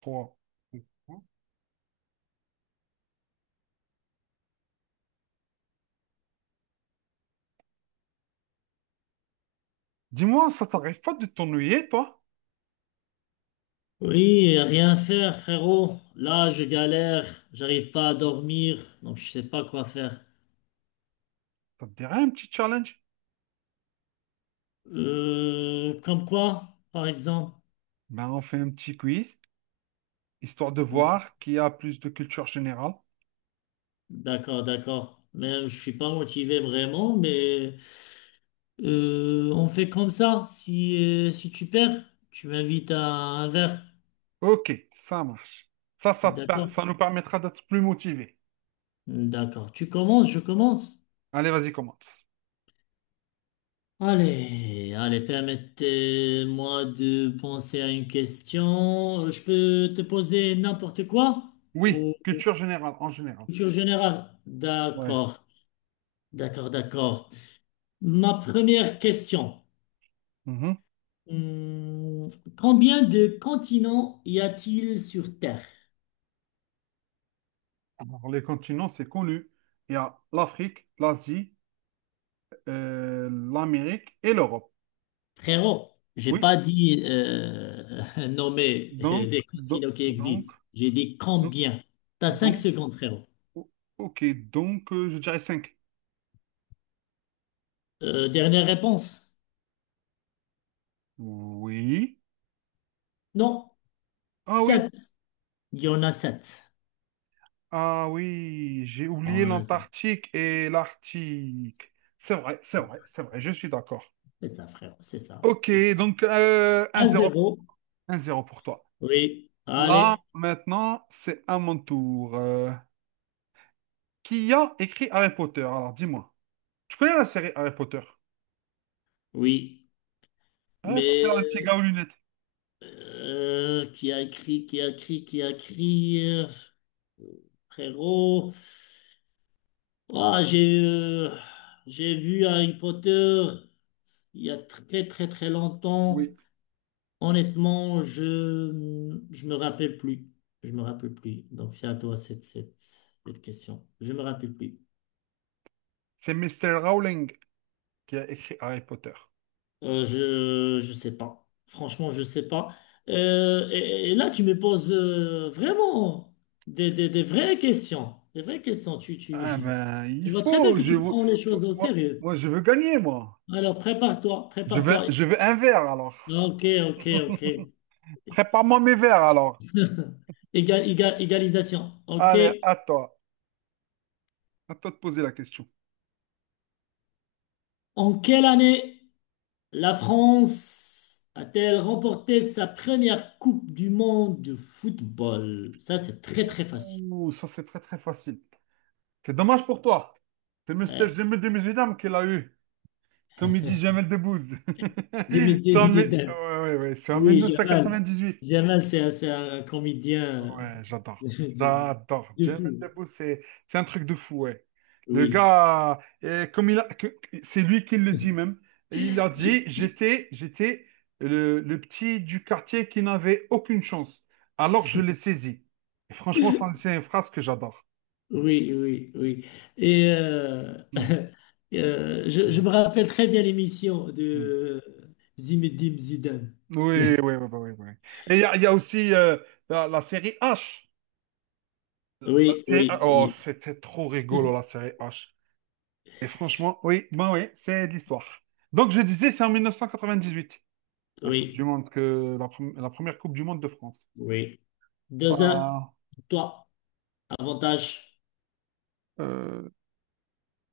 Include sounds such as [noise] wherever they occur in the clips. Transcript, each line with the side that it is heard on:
right: Trois. Dis-moi, ça t'arrive pas de t'ennuyer, toi?
left: Oui, rien faire, frérot. Là, je galère, j'arrive pas à dormir, donc je sais pas quoi faire.
right: Ça te dirait un petit challenge?
left: Comme quoi, par exemple?
right: Ben, on fait un petit quiz, histoire de voir qui a plus de culture générale.
left: D'accord, d'accord. Mais je suis pas motivé vraiment, mais on fait comme ça. Si tu perds, tu m'invites à un verre.
right: Ok, ça marche.
left: D'accord?
right: Ça nous permettra d'être plus motivés.
left: D'accord. Tu commences, je commence.
right: Allez, vas-y, commence.
left: Allez, allez, permettez-moi de penser à une question. Je peux te poser n'importe quoi
right: Oui,
left: ou
right: culture générale, en général.
left: culture générale?
right: Ouais.
left: D'accord, d'accord, d'accord. Ma première question.
right: Mhm.
left: Hum, Combien de continents y a-t-il sur Terre?
right: Alors, les continents, c'est connu. Il y a l'Afrique, l'Asie, l'Amérique et l'Europe.
left: Frérot, j'ai
right: Oui,
left: pas dit [laughs] nommer
right: donc,
left: les continents qui
right: donc,
left: existent. J'ai dit
right: donc,
left: combien. T'as cinq
right: donc,
left: secondes, frérot.
right: O- Ok, donc je dirais 5.
left: Dernière réponse?
right: Oui.
left: Non.
right: Ah oui.
left: Sept. Il y en a sept.
right: Ah oui, j'ai
left: On
right: oublié
left: en a sept.
right: l'Antarctique et l'Arctique. C'est vrai, c'est vrai, c'est vrai, je suis d'accord.
left: C'est ça, frère. C'est ça.
right: Ok,
left: C'est ça.
right: donc
left: À
right: 1-0,
left: zéro.
right: 1-0 pour toi.
left: Oui.
right: Là,
left: Allez.
right: maintenant, c'est à mon tour. Qui a écrit Harry Potter? Alors, dis-moi. Tu connais la série Harry Potter?
left: Oui.
right: Harry Potter,
left: Mais
right: le petit gars aux lunettes.
left: qui a écrit, qui a écrit, qui a écrit, frérot. Ah, j'ai vu Harry Potter il y a très très très
right: Oui.
left: longtemps. Honnêtement, je me rappelle plus. Je me rappelle plus. Donc c'est à toi cette question. Je me rappelle plus.
right: C'est Mister Rowling qui a écrit Harry Potter.
left: Je sais pas. Franchement, je sais pas. Et là, tu me poses vraiment des vraies questions. Des vraies questions.
right: Ah ben,
left: [laughs]
right: il
left: Je vois très bien
right: faut.
left: que
right: Je
left: tu
right: veux,
left: prends les choses au
right: moi,
left: sérieux.
right: moi, je veux gagner, moi.
left: Alors, prépare-toi, prépare-toi.
right: Je veux un verre, alors.
left: Ok, ok, ok.
right: Prépare-moi mes verres, alors.
left: Égalisation. Ok.
right: Allez, à toi. À toi de poser la question.
left: En quelle année la France a-t-elle remporté sa première Coupe du monde de football? Ça, c'est très, très facile.
right: Ouh, ça, c'est très, très facile. C'est dommage pour toi. C'est le message
left: Ouais.
right: de mes musulmans qu'il a eu. Comme il dit Jamel Debbouze. [laughs] C'est en,
left: Zinedine Zidane.
right: ouais, ouais, ouais, c'est en
left: Oui, Jamal.
right: 1998.
left: Jamal, c'est un comédien
right: Ouais,
left: [laughs]
right: j'adore.
left: de,
right: J'adore.
left: de
right: Jamel
left: fou.
right: Debbouze, c'est un truc de fou, ouais. Le
left: Oui.
right: gars, comme il a, c'est lui qui le dit même. Et il a
left: Je-
right: dit, j'étais le petit du quartier qui n'avait aucune chance. Alors je l'ai saisi. Et franchement, ça, c'est une phrase que j'adore.
left: oui, oui, oui. Et
right: Mm.
left: [laughs] je me rappelle très bien l'émission
right: Mm.
left: de Zimedim Zidane.
right: Oui, oui,
left: [laughs]
right: oui, oui, oui. Et il y a aussi la série H.
left: Oui, oui,
right: Oh,
left: oui,
right: c'était trop rigolo, la série H. Et franchement, oui, ben oui, c'est de l'histoire. Donc je disais, c'est en 1998, la Coupe du
left: oui,
right: Monde, la première Coupe du Monde de France.
left: oui. 2-1,
right: Ah,
left: toi, avantage.
right: euh,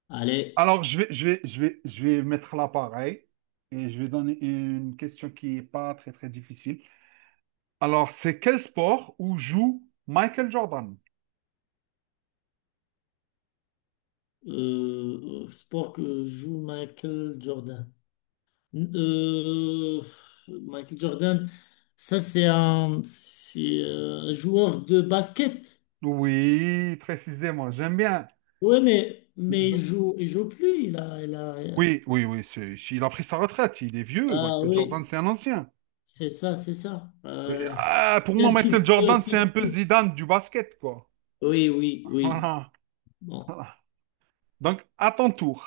left: Allez,
right: alors je vais mettre là pareil et je vais donner une question qui n'est pas très très difficile. Alors c'est quel sport où joue Michael Jordan?
left: sport que joue Michael Jordan. Euh, Michael Jordan, ça c'est un joueur de basket.
right: Oui, précisément, j'aime bien.
left: Oui, mais il joue plus.
right: Oui, oui, oui, il a pris sa retraite, il est vieux,
left: Ah
right: Michael Jordan
left: oui,
right: c'est un ancien.
left: c'est ça, c'est ça.
right: Oui, ah, pour
left: C'est un
right: moi, Michael
left: petit
right: Jordan,
left: peu
right: c'est un peu
left: surpris.
right: Zidane du basket, quoi.
left: Oui, oui,
right: [laughs]
left: oui.
right: Voilà.
left: Bon.
right: Voilà. Donc, à ton tour.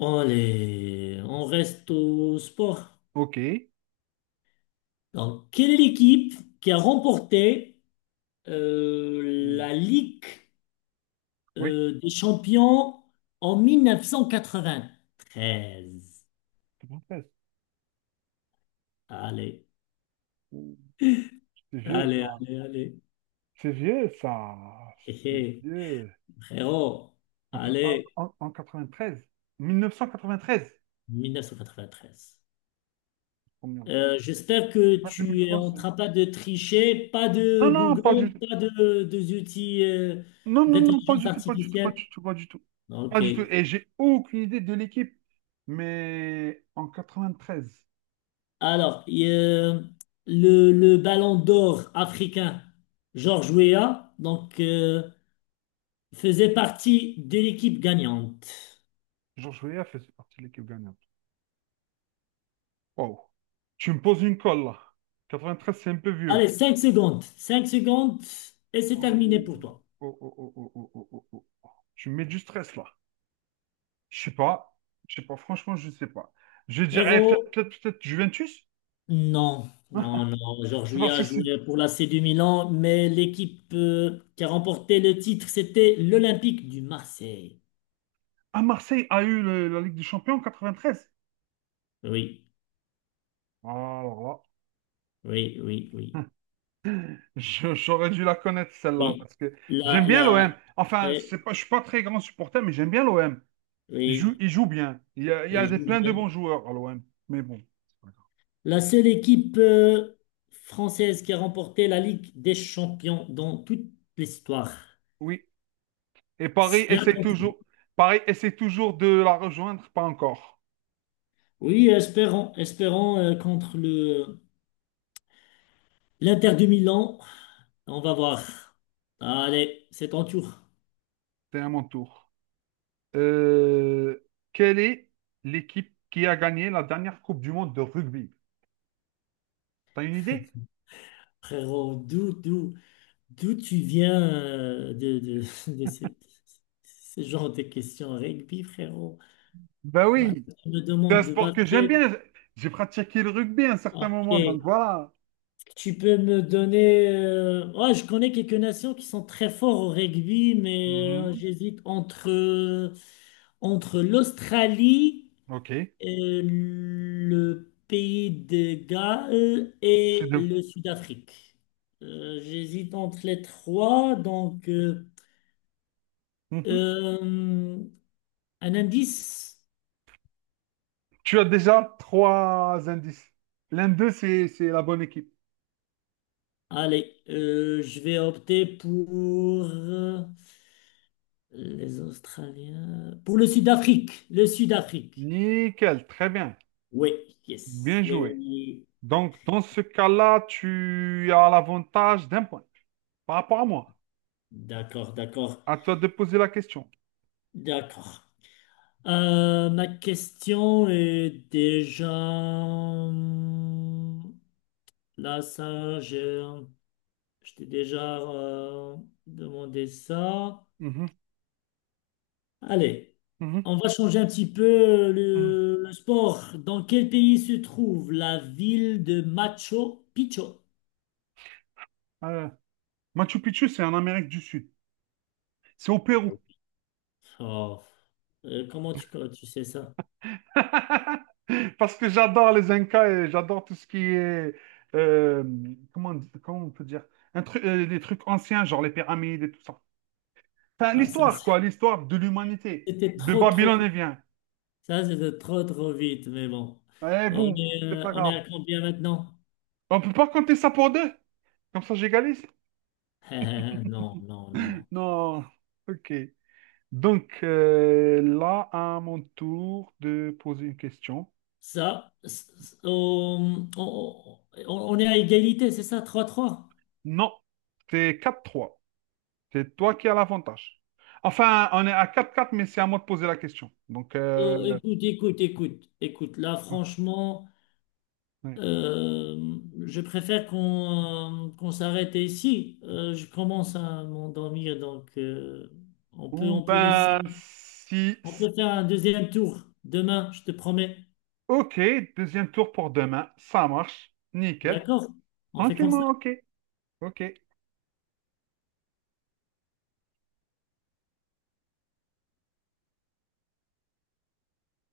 left: Allez, on reste au sport.
right: OK.
left: Donc, quelle est l'équipe qui a remporté euh,
right: Hmm.
left: la Ligue
right: Oui.
left: des champions en 1993.
right: C'est bon, c'est-
left: Allez,
right: c'est vieux,
left: allez,
right: ça.
left: allez, allez.
right: C'est vieux, ça.
left: Hé,
right: C'est
left: hé,
right: vieux.
left: frérot, allez,
right: En 93. 1993.
left: 1993.
right: Combien?
left: J'espère que
right: C'est pas
left: tu es
right: 2003,
left: en
right: c'est-
left: train pas de tricher, pas
right: Non,
left: de
right: non, pas
left: Google,
right: du tout.
left: pas de, des outils
right: Non, non, non, pas
left: d'intelligence
right: du tout, pas du tout, pas
left: artificielle.
right: du tout, pas du tout. Pas
left: Ok.
right: du tout. Et j'ai aucune idée de l'équipe. Mais en 93,
left: Alors, et, le ballon d'or africain, George Weah, donc faisait partie de l'équipe gagnante.
right: Georges Weah faisait partie de l'équipe gagnante. Wow. Tu me poses une colle là. 93, c'est un peu vieux.
left: Allez, 5 secondes. 5 secondes et c'est
right: Oh,
left: terminé pour toi.
right: oh, oh, oh, oh, oh, oh, oh, oh, oh. Tu me mets du stress là. Je sais pas. Je sais pas. Franchement, je sais pas. Je dirais
left: Héros,
right: peut-être Juventus.
left: non. Non, non. Georges
right: C'est parce
left: Weah a
right: que si.
left: joué pour l'AC du Milan, mais l'équipe qui a remporté le titre, c'était l'Olympique du Marseille.
right: Ah, Marseille a eu la Ligue des Champions en 93.
left: Oui,
right: Alors
left: oui, oui, oui.
right: là. [laughs] J'aurais dû la connaître celle-là
left: Oui.
right: parce que
left: La,
right: j'aime bien
left: la,
right: l'OM. Enfin,
left: oui,
right: c'est pas, je suis pas très grand supporter, mais j'aime bien l'OM.
left: oui.
right: Il joue bien. Il y a
left: Et je
right: des,
left: vous
right: plein de bons
left: dis,
right: joueurs à l'OM. Mais bon,
left: la seule équipe française qui a remporté la Ligue des Champions dans toute l'histoire.
right: oui, et Paris essaie toujours de la rejoindre, pas encore.
left: Oui, espérons, espérons contre le l'Inter de Milan. On va voir. Allez, c'est ton tour.
right: C'est à mon tour. Euh, quelle est l'équipe qui a gagné la dernière Coupe du Monde de rugby? T'as une idée?
left: Frérot, d'où tu viens [laughs] de ce genre de questions rugby, frérot?
right: Bah
left: Ah,
right: oui.
left: tu me
right: C'est un
left: demandes de
right: sport que j'aime
left: basket.
right: bien. J'ai pratiqué le rugby à un certain
left: Ok.
right: moment, donc voilà.
left: Tu peux me donner, ouais, je connais quelques nations qui sont très forts au rugby, mais
right: Mhm.
left: j'hésite entre l'Australie.
right: Ok.
left: Le pays de Galles
right: C'est
left: et
right: deux.
left: le Sud-Afrique. J'hésite entre les trois, donc
right: Mhm.
left: euh, un indice.
right: Tu as déjà trois indices. L'un d'eux, c'est la bonne équipe.
left: Allez, je vais opter pour euh, les Australiens, pour le Sud-Afrique, le Sud-Afrique.
right: Nickel, très bien.
left: Oui, yes,
right: Bien
left: oui, oui,
right: joué.
left: oui.
right: Donc, dans ce cas-là, tu as l'avantage d'un point par rapport à moi.
left: D'accord, d'accord,
right: À toi de poser la question.
left: d'accord. Ma question est déjà. Là, ça, je t'ai déjà demandé ça.
right: Mhm,
left: Allez,
right: mhm,
left: on va changer un petit peu
right: mhm.
left: le sport. Dans quel pays se trouve la ville de Machu Picchu?
right: Euh, Machu Picchu, c'est en Amérique du Sud. C'est au Pérou.
left: Oh, comment tu sais ça?
right: [laughs] Parce que j'adore les Incas et j'adore tout ce qui est... euh, comment, comment on peut dire? Un truc, les trucs anciens, genre les pyramides et tout ça. Enfin,
left: Ah, ça,
right: l'histoire, quoi. L'histoire de l'humanité.
left: c'était
right: De
left: trop, trop
right: Babylone et
left: vite.
right: vient.
left: Ça, c'était trop, trop vite, mais bon.
right: Eh
left: On
right: bon,
left: est,
right: c'est
left: euh,
right: pas
left: on est
right: grave.
left: à combien maintenant?
right: On peut pas compter ça pour deux. Comme ça, j'égalise.
left: [laughs] Non, non, non.
right: Non, ok. Donc là, à mon tour de poser une question.
left: Ça, c- c- on est à égalité, c'est ça, 3-3.
right: Non, c'est 4-3. C'est toi qui as l'avantage. Enfin, on est à 4-4, mais c'est à moi de poser la question. Donc,
left: Euh, écoute, écoute, écoute, écoute. Là, franchement,
right: ouais.
left: euh, je préfère qu'on s'arrête ici. Je commence à m'endormir, donc on peut,
right: Ou
left: on peut laisser,
right: ben, si...
left: on peut faire un deuxième tour demain, je te promets.
right: Ok, deuxième tour pour demain. Ça marche. Nickel.
left: D'accord? On fait comme ça.
right: Tranquillement, ok. Ok.